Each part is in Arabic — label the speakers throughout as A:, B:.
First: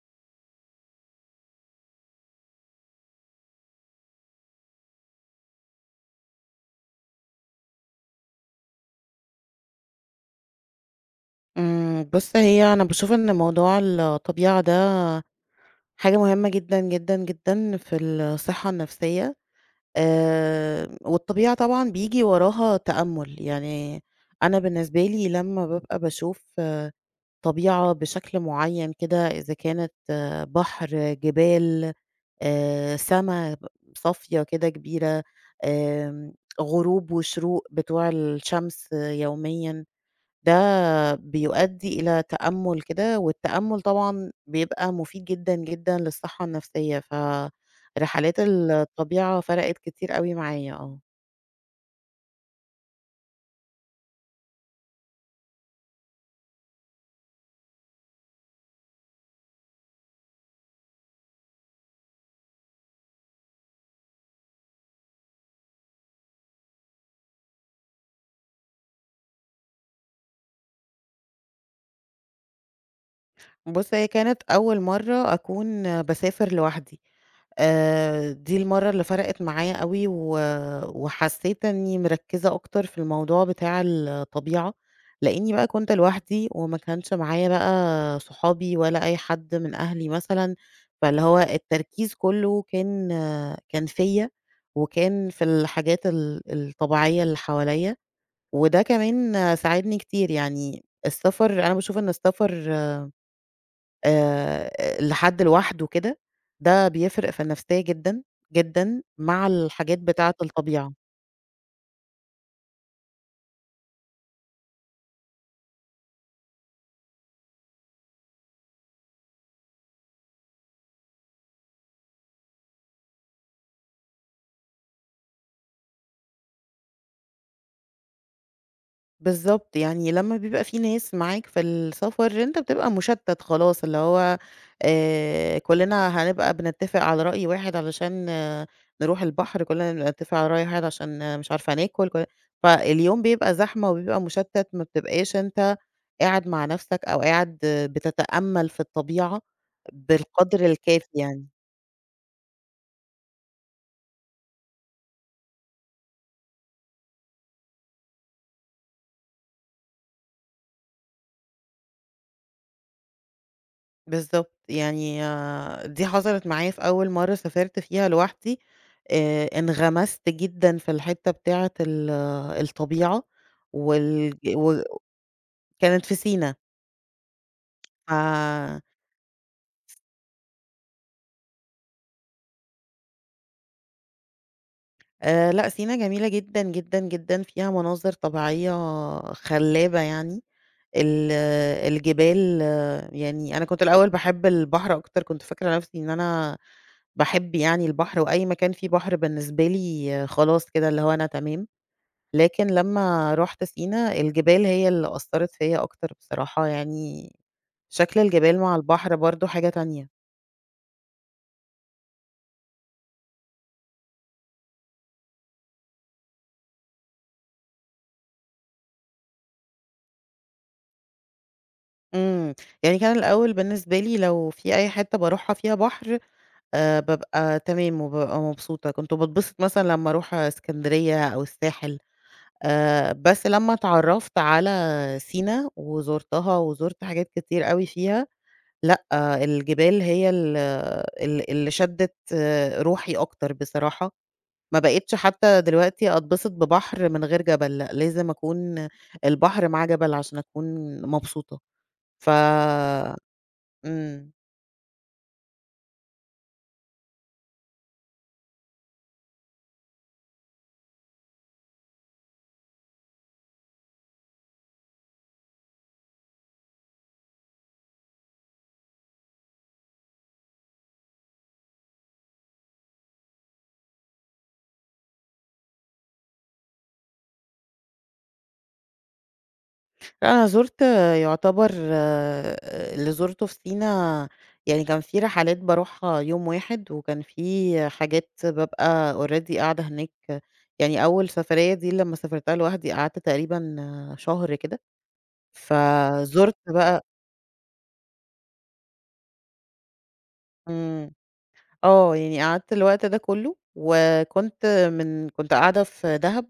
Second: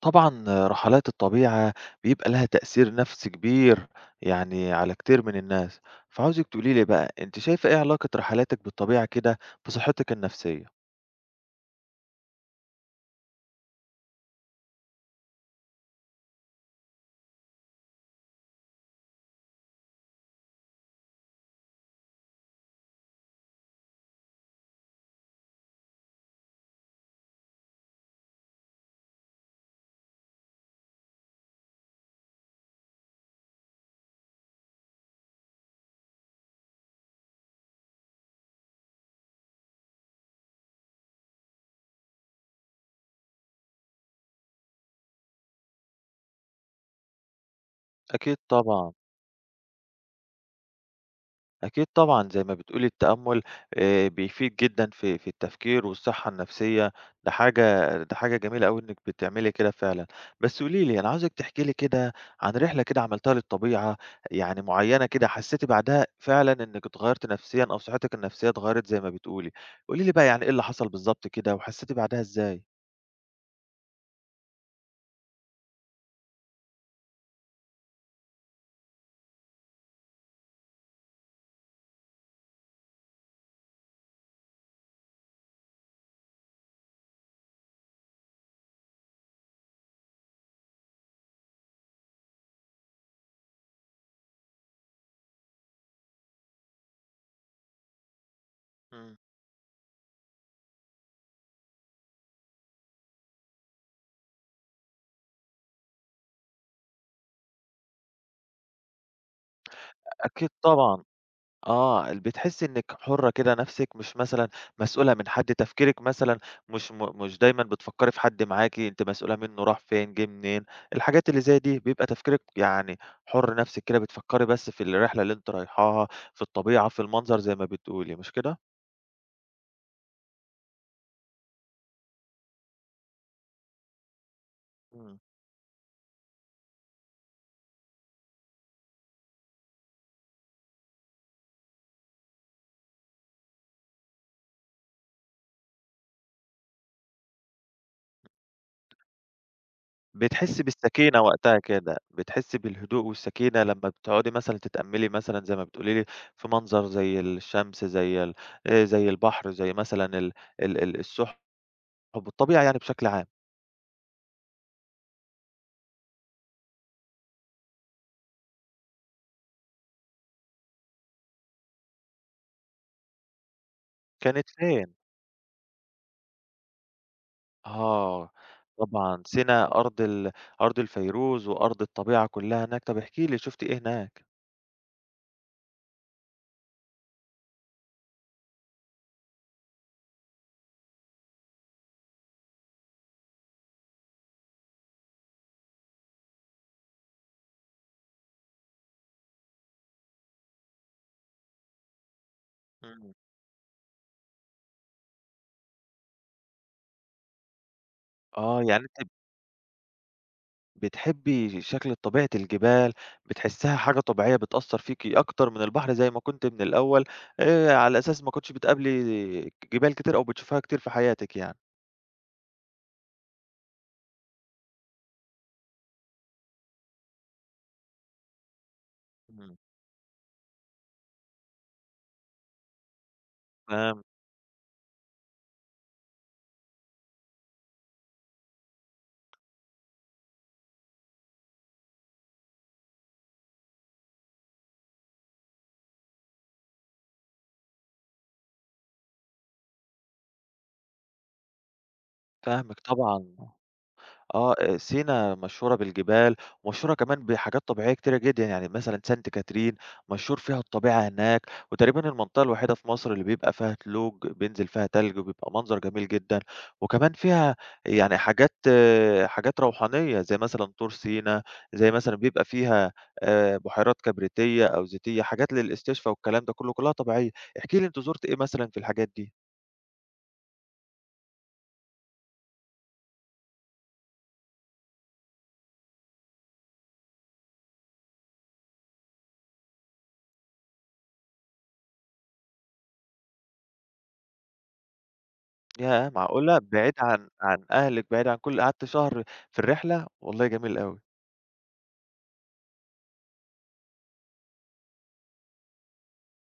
A: طبعًا رحلات الطبيعة بيبقى لها تأثير نَفْسي كبير يعني على كتير من الناس، فعاوزِك تقولي لي بقى أنتِ شايفة إيه علاقة رحلاتِك بالطبيعة كده بصحتِك النَفْسية؟
B: بُص، هي أنا باشوف إن موضوع الطبيعة ده حاجة مهمة جدًا، جدًا، جدًا في الصحة النفسية. والطبيعة طبعًا بييجي وراها تأمُّل. يعني أنا بالنسبة لي لمّا بابقى باشوف طبيعة بشكل معيّن كده، إذا كانت بحر، جبال، سما صافية كده كبيرة، آمم، غروب وشروق بتوع الشمس يوميًا. ده بيؤدي إلى تأمُّل كده، والتأمُّل طبعًا بيبقى مفيد جدًا، جدًا للصحة النفسية،
A: أكيد
B: فرحلات
A: طبعًا.
B: الطبيعة فرقت كتير أوي معايا.
A: أكيد طبعًا، زي ما بتقولي التأمُّل بيفيد جدًا في التفكير والصحّة النفسية، ده حاجة ده حاجة جميلة أوي إنِّك بتعملي كده فعلًا. بس قولي لي، أنا عاوزِك تحكي لي كده عن رحلة كده عملتيها للطبيعة يعني معيّنة كده حسّيتِ بعدها فعلًا إنِّك اتغيّرتِ نفسيًا أو صحّتِك النفسية اتغيّرت زي ما بتقولي. قولي لي بقى يعني إيه اللي حصل بالضبط كده وحسّيتِ بعدها إزاي؟
B: بُص، هي كانت أول مرّة أكون باسافر لوحدي. دي المَرّة اللي فرقت معايا أوي وحسّيت إنّي مركّزة أكتر في الموضوع بتاع الطبيعة، لإنّي بقى كنت لوحدي وما كانش معايا بقى صحابي ولا أي حد من أهلي مثلًا. فاللي هو التركيز كُلّه كان كان فيّا وكان في الحاجات الطبيعية اللي حواليّا. وده
A: إمم.
B: كمان ساعدني كتير. يعني السفر، أنا باشوف إن السفر آآ لحد لوحده كده، ده بيفرق في النفسية جدًا، جدًا مع الحاجات بتاعة
A: أكيد
B: الطبيعة.
A: طبعًا. آه، بتحسّي إنِّك حُرّة كده نَفْسِك، مش مثلًا مسؤولة من حد، تفكيرِك مثلًا مش دايمًا بتفكّري في حد معاكِ، أنتِ مسؤولة منّه راح فين، جِه منين، الحاجات اللي زي دي، بيبقى تفكيرِك يعني حُر نَفْسِك كده، بتفكّري بس في الرحلة اللي أنتِ رايحاها، في الطبيعة، في المنظر زي ما بتقولي، مش كده؟
B: بالضبط، يعني لمّا بيبقى في ناس معاك في السفر، أنت بتبقى مُشتَّت خلاص. اللي هو
A: إمم،
B: كُلّنا هنبقى بنتّفق على رأي واحد علشان نروح البحر، كُلّنا بنتّفق على رأي واحد عشان مش عارفة ناكل، فاليوم بيبقى زحمة وبيبقى مُشتَّت. ما بتبقاش أنت قاعد مع نفسك أو قاعد بتتأمَّل في الطبيعة
A: بتحسّي
B: بالقدر الكافي
A: بالسكينة
B: يعني.
A: وقتها كده، بتحسّي بالهدوء والسكينة لمّا بتقعدي مثلًا تتأمّلي مثلًا زي ما بتقولي لي في منظر زي الشمس، زي البحر، زي مثلًا ال السُّحب. حُب الطبيعة يعني بشكل عام،
B: بالضبط، يعني دي حصلت معايا في أول مرّة سافرت فيها لوحدي. انغمست جدًا في الحتّة بتاعة ال آه، الطبيعة وال
A: كانت فين؟
B: وكانت في سينا.
A: آه،
B: ف
A: طبعًا سينا أرض الفيروز وأرض الطبيعة كلّها هناك، طب احكي لي شُفتِ إيه هناك؟
B: لأ، سينا جميلة جدًا، جدًا، جدًا، فيها مناظر طبيعية خلابة يعني. ال آه، الجبال، يعني أنا كنت الأول باحب البحر أكتر، كنت فاكرة نفْسي إن أنا باحب يعني البحر وأي مكان فيه بحر بالنسبة لي خلاص كده اللي هو أنا تمام. لكن
A: إمم،
B: لمّا رُحت سينا، الجبال هي اللي أثّرت فيّا أكتر بصراحة. يعني شكل الجبال
A: آه
B: مع
A: يعني أنتِ
B: البحر برضه حاجة تانية.
A: بتحبّي شكل طبيعة الجبال، بتحسّها حاجة طبيعية بتأثّر فيكِ أكتر من البحر زي ما كنتِ من الأول، على أساس ما كنتيش بتقابلي جبال كتير أو بتشوفيها كتير في حياتِك يعني.
B: إمم، يعني كان الأول بالنسبة لي لو في أي حتّة باروحها فيها بحر، بابقى تمام وبابقى مبسوطة. كنت
A: إمم،
B: باتبسط مثلًا لمّا أروح إسكندرية أو الساحل. بس لمّا
A: فاهم
B: اتعرّفت على سينا وزُرتها وزُرت حاجات كتير أوي فيها، لأ، الجبال هي ال ال اللي شدِّت روحي أكتر بصراحة. ما بقيتش حتى دلوقتي أتبسط ببحر من غير جبل، لأ، لازم أكون البحر مع جبل عشان أكون مبسوطة. ف
A: فاهمِك طبعًا.
B: إمم.
A: آه، سينا مشهورة بالجبال، ومشهورة كمان بحاجات طبيعية كتيرة جدًا، يعني مثلًا سانت كاترين مشهور فيها الطبيعة هناك، وتقريبًا المنطقة الوحيدة في مصر اللي بيبقى فيها تلوج بينزل فيها تلج وبيبقى منظر جميل جدًا، وكمان فيها يعني حاجات روحانية زي مثلًا طور سينا، زي مثلًا بيبقى فيها بحيرات كبريتية أو زيتية، حاجات للاستشفا والكلام ده كله، كلها طبيعية. احكِ لي أنتِ زُرتِ إيه مثلًا في الحاجات دي؟
B: لأ، أنا زُرت يعتبر اللي زُرته في سينا يعني كان في رحلات باروحها يوم واحد، وكان في حاجات بابقى already قاعدة هناك. يعني أول سفرية دي لمّا سافرتها لوحدي قعدت تقريبًا شهر كده،
A: ياه!
B: فزُرت
A: معقولة! بعيد
B: بقى.
A: عن أهلِك، بعيد عن كل قعدتِ شهر في الرحلة! والله جميل أوي.
B: إمم. يعني قعدت الوقت ده كلّه، وكنت من كنت قاعدة في دهب،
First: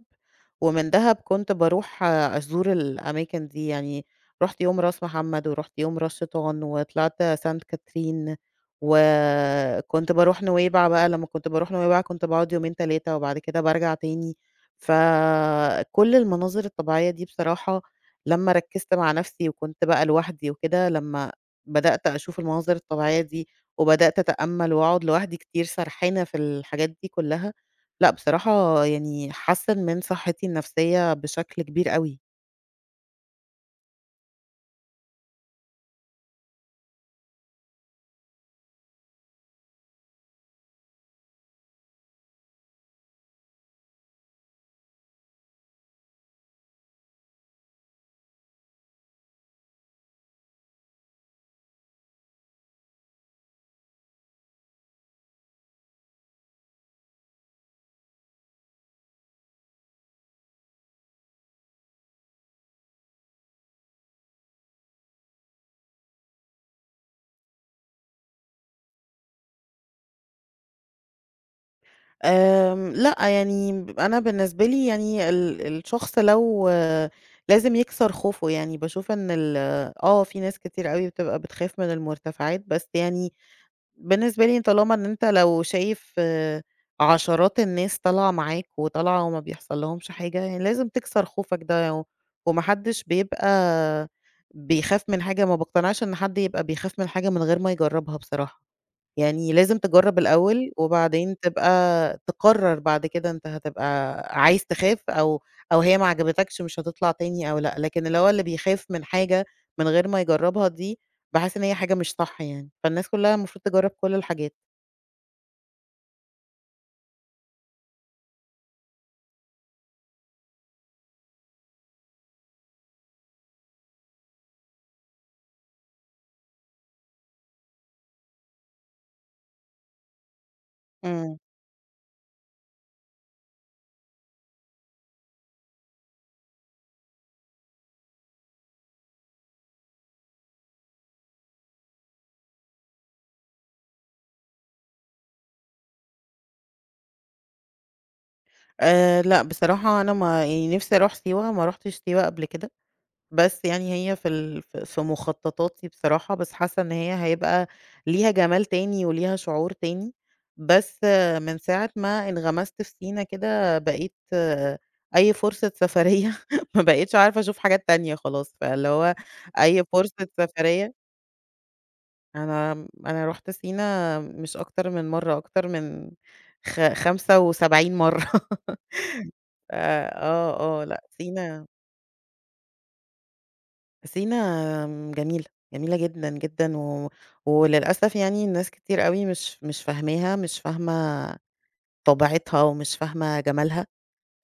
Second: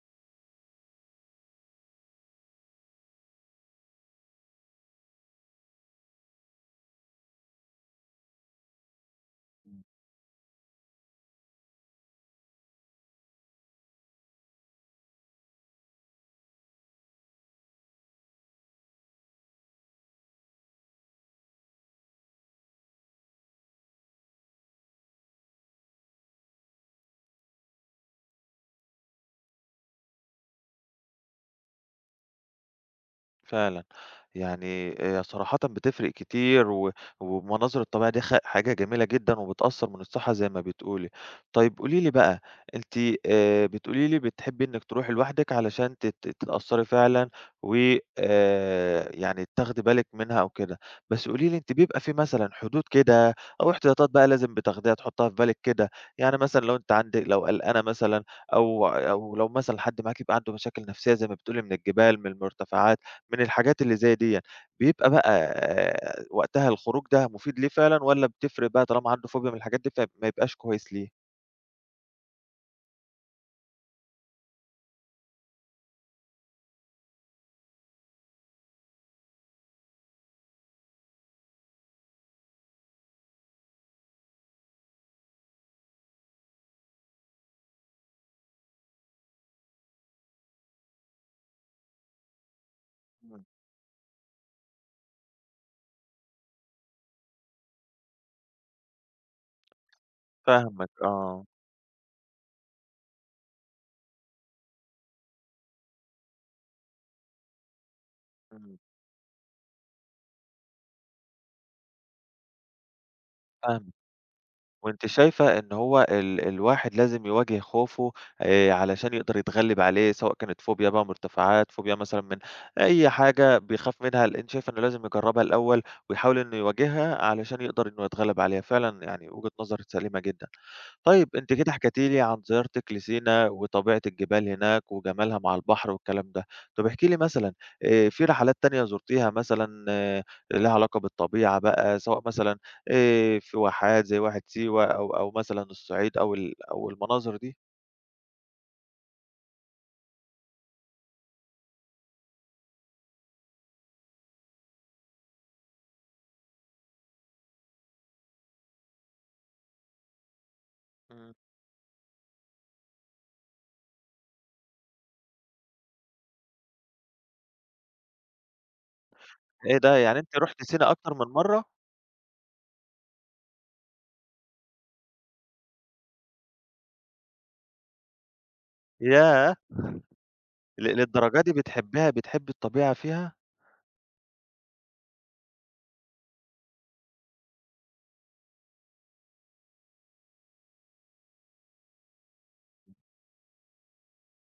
B: ومن دهب كنت باروح أزور الأماكن دي. يعني رُحت يوم راس محمد، ورُحت يوم راس شيطان، وطلعت سانت كاترين، وكنت باروح نويبع بقى. لمّا كنت باروح نويبع كنت باقعد يومين 3 وبعد كده بارجع تاني. فكل المناظر الطبيعية دي بصراحة لمّا ركّزت مع نفسي وكنت بقى لوحدي وكده، لمّا بدأت أشوف المناظر الطبيعية دي وبدأت أتأمل وأقعد لوحدي كتير سرحانة في الحاجات دي كلها، لأ بصراحة يعني حسّن من صحتي النفسية بشكل كبير أوي.
A: فعلًا، يعني هي صراحةً بتفرق كتير و والمناظر الطبيعية دي حاجة جميلة جدًا وبتأثّر من الصحة زي ما بتقولي. طيب قولي لي بقى، أنتِ بتقولي لي بتحبي إنِّك تروحي لوحدِك علشان تتأثّري فعلًا و يعني تاخدي بالِك منها أو كده، بس قولي لي أنتِ بيبقى في مثلًا حدود كده أو احتياطات بقى لازم بتاخديها تحُطّيها في بالِك كده، يعني مثلًا لو أنتِ عندِك لو قلقانة مثلًا أو لو مثلًا حد معاكِ بيبقى عنده مشاكل نفسية زي ما بتقولي من الجبال، من المرتفعات، من الحاجات اللي زي ديًّا، بيبقى بقى وقتها الخروج ده مفيد ليه فعلًا والّا بتفرق بقى طالما عنده فوبيا من الحاجات دي فما يبقاش كويس ليه؟
B: لأ يعني أنا بالنسبة لي يعني الشخص لو لازم يكسر خوفه. يعني باشوف إن في ناس كتير أوي بتبقى بتخاف من المرتفعات. بس يعني بالنسبة لي طالما إن أنت لو شايف عشرات الناس طالعة معاك وطالعة وما بيحصل لهمش حاجة، يعني لازم تكسر خوفك ده وما حدش
A: إمم.
B: بيبقى بيخاف من حاجة. ما باقتنعش إن حد يبقى بيخاف من حاجة من غير ما يجربها بصراحة. يعني لازم تجرّب الأول،
A: فاهمك
B: وبعدين
A: آه،
B: تبقى تقرّر بعد كده أنت هتبقى عايز تخاف، أو هي ما عجبتكش مش هتطلع تاني أو لأ. لكن اللي هو اللي
A: إمم.
B: بيخاف من حاجة من غير ما يجرّبها دي، باحس إن هي حاجة مش صح يعني. فالناس كلّها المفروض تجرّب
A: فاهمك،
B: كل الحاجات.
A: وأنتِ شايفة إن هو ال الواحد لازم يواجه خوفه علشان يقدر يتغلب عليه، سواء كانت فوبيا بقى مرتفعات، فوبيا مثلًا من أي حاجة بيخاف منها، أنتِ شايفة إنه لازم يجربها الأول ويحاول إنه يواجهها علشان يقدر إنه يتغلب عليها، فعلًا يعني وجهة نظر سليمة جدًا. طيب
B: إمم.
A: أنتِ كده حكيتِ لي عن زيارتِك لسينا وطبيعة الجبال هناك وجمالها مع البحر والكلام ده، طب احكي لي مثلًا في رحلات تانية زُرتيها مثلًا ليها علاقة بالطبيعة بقى، سواء مثلًا في واحات زي واحة سيوة أو مثلًا الصعيد أو المناظر دي؟
B: لأ، بصراحة أنا ما يعني نِفْسي أروح سيوة، ما رُحتش سيوة قبل كده. بس يعني هي في ال في في مخططاتي بصراحة. بس حاسة إن هي هيبقى ليها جمال تاني وليها شعور تاني. بس
A: إمم.
B: من ساعة ما انغمست في سينا كده بقيت أي فرصة سفرية ما بقيتش عارفة أشوف حاجات تانية خلاص، فاللي هو
A: إيه
B: أي
A: ده يعني
B: فرصة
A: أنتِ رُحتِ سينا
B: سفرية
A: أكتر من مرّة؟
B: أنا أنا رُحت سينا مش أكتر من مرّة، أكتر من 75 مرّة.
A: ياه! ل
B: لأ،
A: للدرجة دي
B: سينا.
A: بتحبي الطبيعة فيها؟
B: سينا جميلة، جميلة جدًا، جدًا، وللأسف يعني ناس كتير أوي مش فاهماها، مش فاهمة طبيعتها ومش فاهمة جمالها.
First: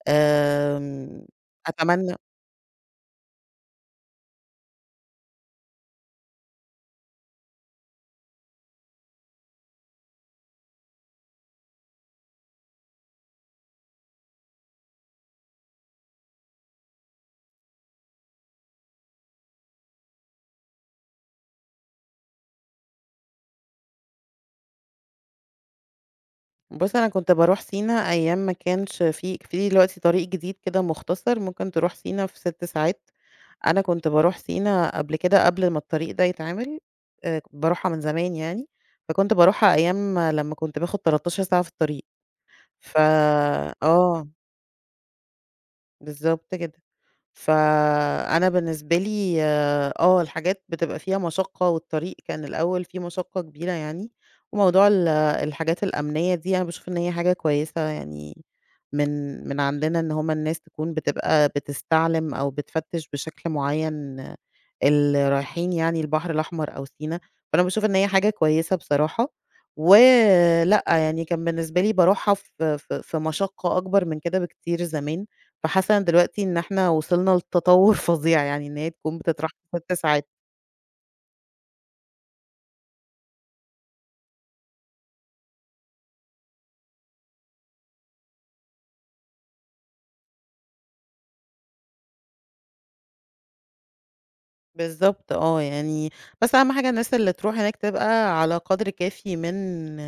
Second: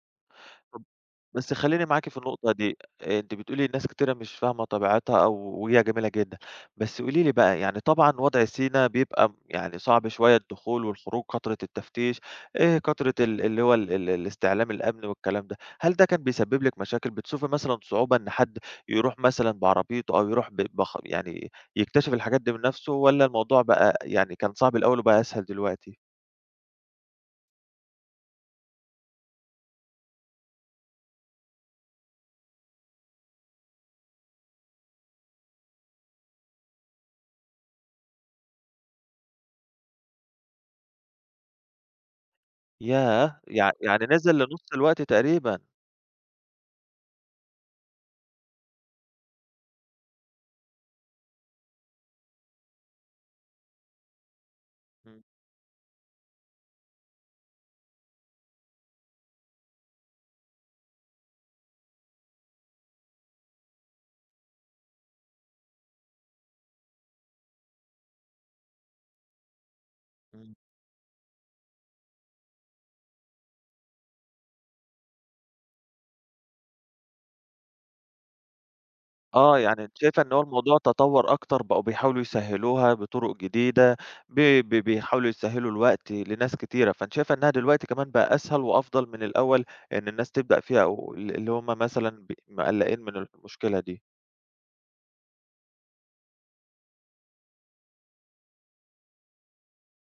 B: آمم،
A: بس خلّيني معاكِ
B: أتمنى.
A: في النقطة دي، أنتِ بتقولي الناس كتيرة مش فاهمة طبيعتها أو وهي جميلة جدًا، بس قولي لي بقى يعني طبعًا وضع سينا بيبقى يعني صعب شوية الدخول والخروج، كترة التفتيش، كترة ال اللي هو ال ال الاستعلام الأمني والكلام ده، هل ده كان بيسبب لِك مشاكل؟ بتشوفي مثلًا صعوبة إن حد يروح مثلًا بعربيته أو يروح ب بخ يعني يكتشف الحاجات دي بنفسه والّا الموضوع بقى يعني كان صعب الأول وبقى أسهل دلوقتي؟
B: بُص، أنا كنت باروح سينا أيام ما كانش في دلوقتي طريق جديد كده مختصر ممكن تروح سينا في 6 ساعات. أنا كنت باروح سينا قبل كده قبل ما الطريق ده يتعمل. باروحها من زمان يعني. فكنت باروحها أيام لمّا كنت باخد 13 ساعة في الطريق. ف
A: ياه! يعني
B: آه،
A: نزل لنُص الوقت تقريبًا.
B: بالضبط كده. فأنا بالنسبة لي الحاجات بتبقى فيها مشقة، والطريق كان الأول فيه مشقة كبيرة يعني. وموضوع
A: إمم،
B: الحاجات الأمنية دي أنا باشوف إن هي حاجة كويسة، يعني من عندنا إن هم الناس تكون بتبقى بتستعلم أو بتفتش بشكل معين اللي رايحين يعني البحر الأحمر أو سينا. فأنا باشوف إن هي حاجة كويسة بصراحة.
A: إمم.
B: ولأ يعني كان بالنسبة لي باروحها في مشقة أكبر من كده بكتير زمان. فحاسة أنا دلوقتي إن إحنا وصلنا لتطور فظيع، يعني إن هي تكون بتتراح
A: آه،
B: في
A: يعني
B: 6
A: أنتِ شايفة
B: ساعات.
A: إن هو الموضوع تطوّر أكتر، بقوا بيحاولوا يسهّلوها بطرق جديدة، ب ب بيحاولوا يسهّلوا الوقت لناس كتيرة، فأنتِ شايفة إنها دلوقتي كمان بقى أسهل وأفضل من الأول إن الناس تبدأ فيها أو ال اللي هم مثلًا مقلّقين من المشكلة دي.
B: بالضبط، يعني بس أهم حاجة الناس اللي تروح هناك تبقى على قدر كافي من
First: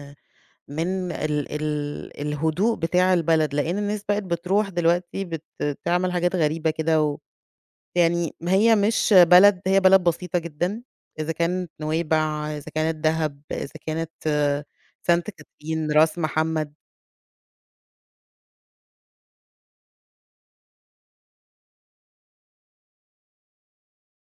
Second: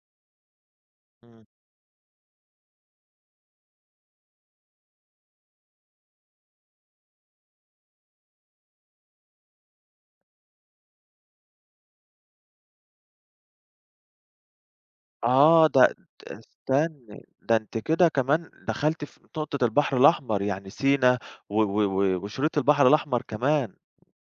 B: من
A: إمم.
B: ال ال الهدوء بتاع البلد، لإن الناس بقت بتروح دلوقتي تعمل حاجات غريبة كده. و يعني هي مش بلد، هي بلد بسيطة جدًا، إذا كانت نويبع، إذا كانت دهب، إذا كانت سانت
A: آه، ده
B: كاترين، راس
A: د
B: محمد.
A: استني، ده أنتِ كده كمان دخلتِ في نقطة البحر الأحمر، يعني سينا و و و وشريط البحر الأحمر كمان.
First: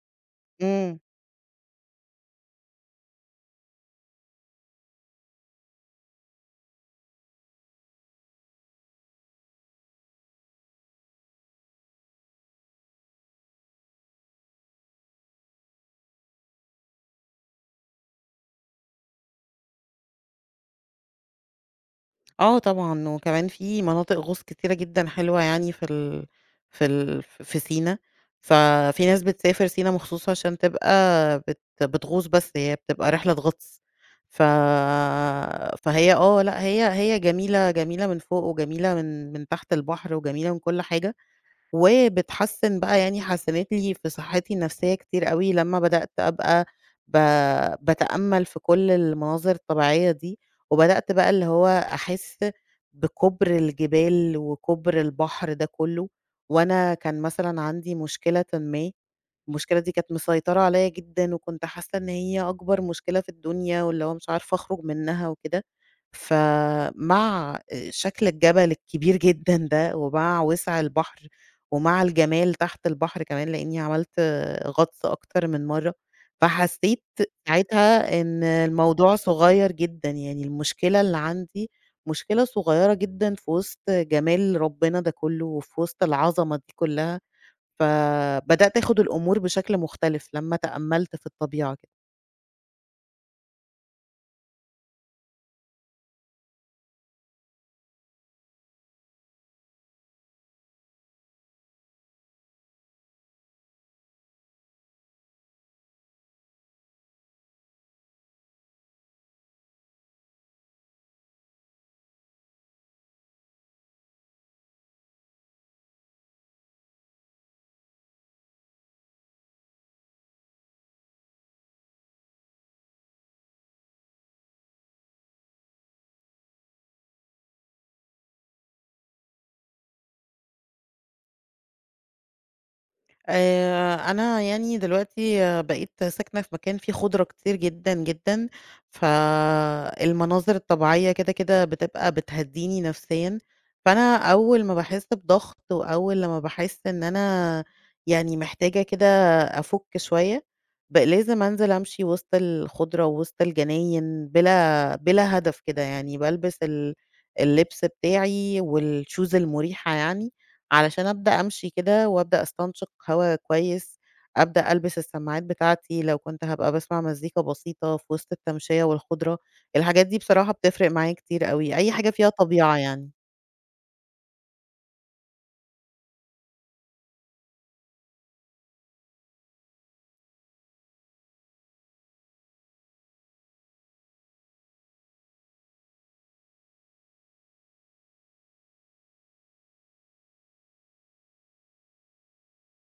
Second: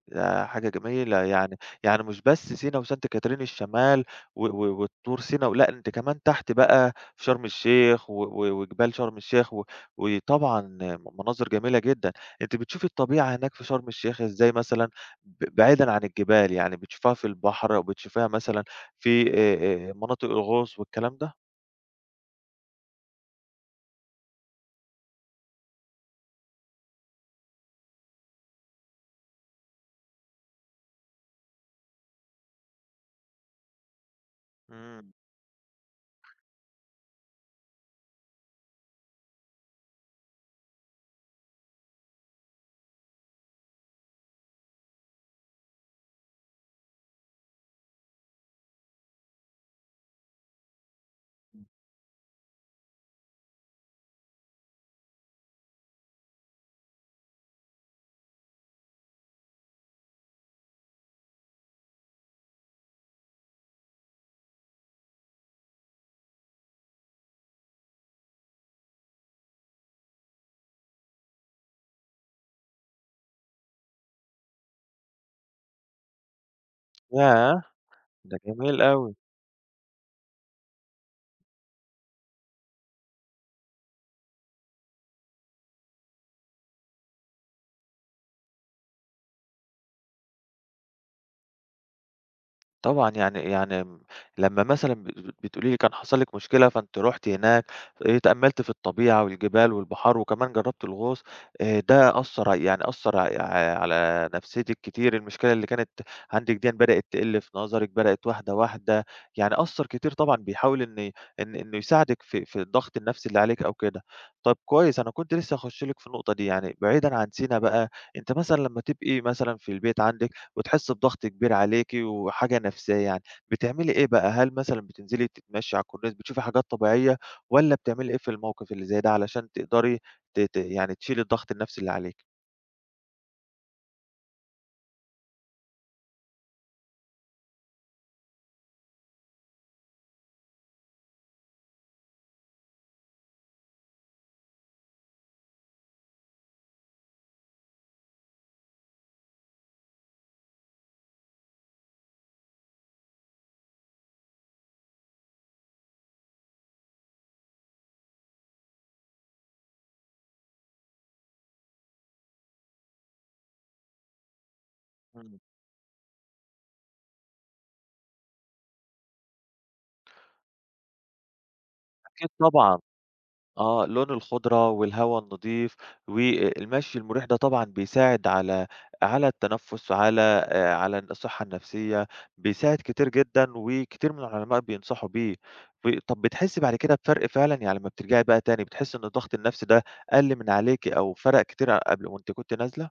A: ده حاجة
B: إمم.
A: جميلة، يعني مش بس سينا وسانت كاترين الشمال و و والطور سينا لأ، أنتِ كمان تحت بقى في شرم الشيخ و و وجبال شرم الشيخ وطبعًا مناظر جميلة جدًا، أنتِ بتشوفي الطبيعة هناك في شرم الشيخ إزاي مثلًا بعيدًا عن الجبال، يعني بتشوفيها في البحر أو بتشوفيها مثلًا في مناطق الغوص والكلام ده؟
B: طبعًا، وكمان في مناطق غوص كتيرة جدًا حلوة يعني في سينا. ففي ناس بتسافر سينا مخصوص عشان تبقى بتغوص بس، هي بتبقى رحلة غطس. ف
A: إمم،
B: فهي لأ، هي جميلة، جميلة من فوق وجميلة من تحت البحر وجميلة من كل حاجة. وبتحسّن بقى، يعني حسّنِت لي في صحّتي النفسية كتير أوي لمّا بدأت أبقى ب باتأمّل في كل المناظر الطبيعية دي. وبدأت بقى اللي هو أحس بكُبْر الجبال وكُبْر البحر ده كُلّه. وأنا كان مثلًا عندي مشكلةً ما، المشكلة دي كانت مسيطرة عليّا جدًا، وكنت حاسّة إن هي أكبر مشكلة في الدنيا واللي هو مش عارفة أخرج منها وكده. فمع شكل الجبل الكبير جدًا ده ومع وِسع البحر، ومع الجمال تحت البحر كمان، لإني عملت غطس أكتر من مرّة، فحسيت
A: ياه!
B: ساعتها
A: ده
B: إن
A: جميل أوي.
B: الموضوع صغيّر جدًا. يعني المشكلة اللي عندي مشكلة صغيّرة جدًا في وسط جمال ربنا ده كلّه، وفي وسط العظمة دي كلّها. فبدأت آخُد الأمور بشكل مختلف لمّا تأمّلت في الطبيعة كده.
A: طبعًا يعني لمّا مثلًا بت بت بتقولي لي كان حصل لِك مشكلة فأنتِ رُحتِ هناك اتأملتِ في الطبيعة والجبال والبحار وكمان جربتِ الغوص ده أثّر يعني أثّر ع يعني على نفسيتِك كتير المشكلة اللي كانت عندِك ديًّا بدأت تقِل في نظرِك، بدأت واحدة، واحدة، يعني أثّر كتير طبعًا بيحاول إنه يساعدِك في الضغط النفسي اللي عليكِ أو كده. طَب كويس أنا كنت لسه هاخش لِك في النقطة دي، يعني بعيدًا عن سينا بقى، أنتِ مثلًا لمّا تبقي مثلًا في البيت عندِك وتحس بضغط كبير عليكِ وحاجة نفسية يعني، بتعملي إيه بقى؟ هل مثلًا بتنزلي تتمشي على الكورنيش بتشوفي حاجات طبيعية والّا بتعملي إيه في الموقف اللي زي ده علشان تقدري ت ت يعني تشيلي الضغط النفسي اللي عليكِ؟
B: أنا يعني دلوقتي بقيت ساكنة في مكان فيه خُضرة كتير جدًا، جدًا. فالمناظر الطبيعية كده، كده بتبقى بتهدّيني نفسيًا. فأنا أول ما باحس بضغط وأول لمّا باحس إن أنا يعني محتاجة كده أفُك شوية، لازم أنزل أمشي وسط الخُضرة ووسط الجناين بلا هدف كده يعني. بالبس اللبس بتاعي والshoes المُريحة يعني علشان أبدأ أمشي كده وأبدأ أستنشق هوا كويس. أبدأ ألبس
A: إمم.
B: السماعات بتاعتي لو كنت هابقى باسمع مزيكا بسيطة في وسط التمشية والخضرة. الحاجات دي بصراحة بتفرق معايا كتير أوي، أي حاجة
A: أكيد
B: فيها طبيعة
A: طبعًا،
B: يعني.
A: آه، لون الخضرة والهوا النضيف والمشي المريح ده طبعًا بيساعد على التنفس، على الصحة النفسية، بيساعد كتير جدًا وكتير من العلماء بينصحوا بيه. طب بتحسي بعد كده بفرق فعلًا؟ يعني لمّا بترجعي بقى تاني بتحسي إن الضغط النفسي ده قَل من عليكِ أو فرق كتير ع قبل وأنتِ كنتِ نازلة؟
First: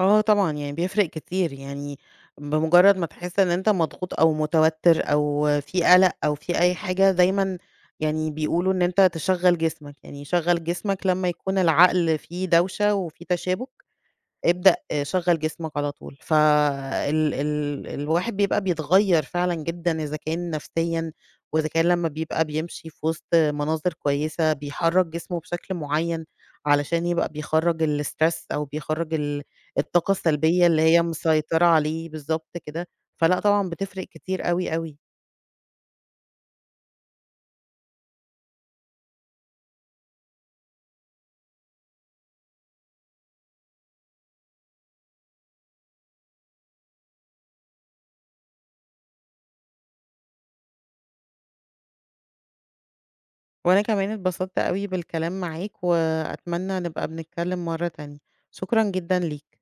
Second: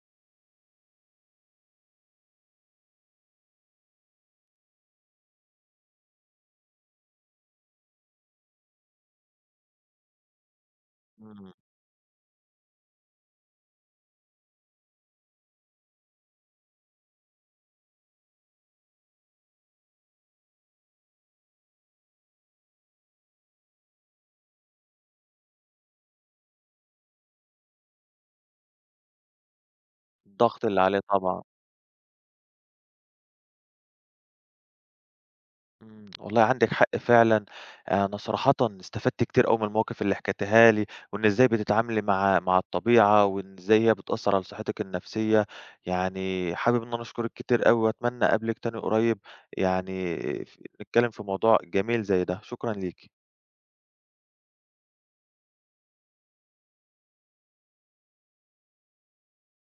B: طبعًا، يعني بيفرق كتير. يعني بمجرد ما تحس إن أنت مضغوط أو متوتر أو في قلق أو في أي حاجة دايمًا، يعني بيقولوا إن أنت تشغّل جسمك. يعني شغّل جسمك لمّا
A: إمم،
B: يكون العقل فيه دوشة وفيه تشابك، ابدأ شغّل جسمك على طول. فال الواحد بيبقى بيتغيّر فعلًا جدًا إذا كان نفسيًا، وإذا كان لمّا بيبقى بيمشي في وسط مناظر كويسة، بيحرّك جسمه بشكل معيّن علشان يبقى بيخرّج الstress أو بيخرّج الطاقة
A: الضغط
B: السلبية
A: اللي
B: اللي
A: عليه
B: هي
A: طبعًا.
B: مسيطرة عليه، بالضبط كده. فلأ طبعًا بتفرق كتير أوي، أوي.
A: إمم، والله عندِك حق فعلًا، أنا صراحةً استفدت كتير أوي من المواقف اللي حكيتيها لي، وإن إزاي بتتعاملي مع الطبيعة، وإن إزاي هي بتأثّر على صحتِك النفسية، يعني حابب إن أنا أشكرِك كتير أوي، وأتمنى أقابلِك تاني قريب يعني ف نتكلم في موضوع جميل زي ده، شكرًا ليكِ.
B: وأنا كمان اتبسطت أوي بالكلام معاك، وأتمنى نبقى بنتكلّم مرّة تانية. شكرًا جدًا ليك.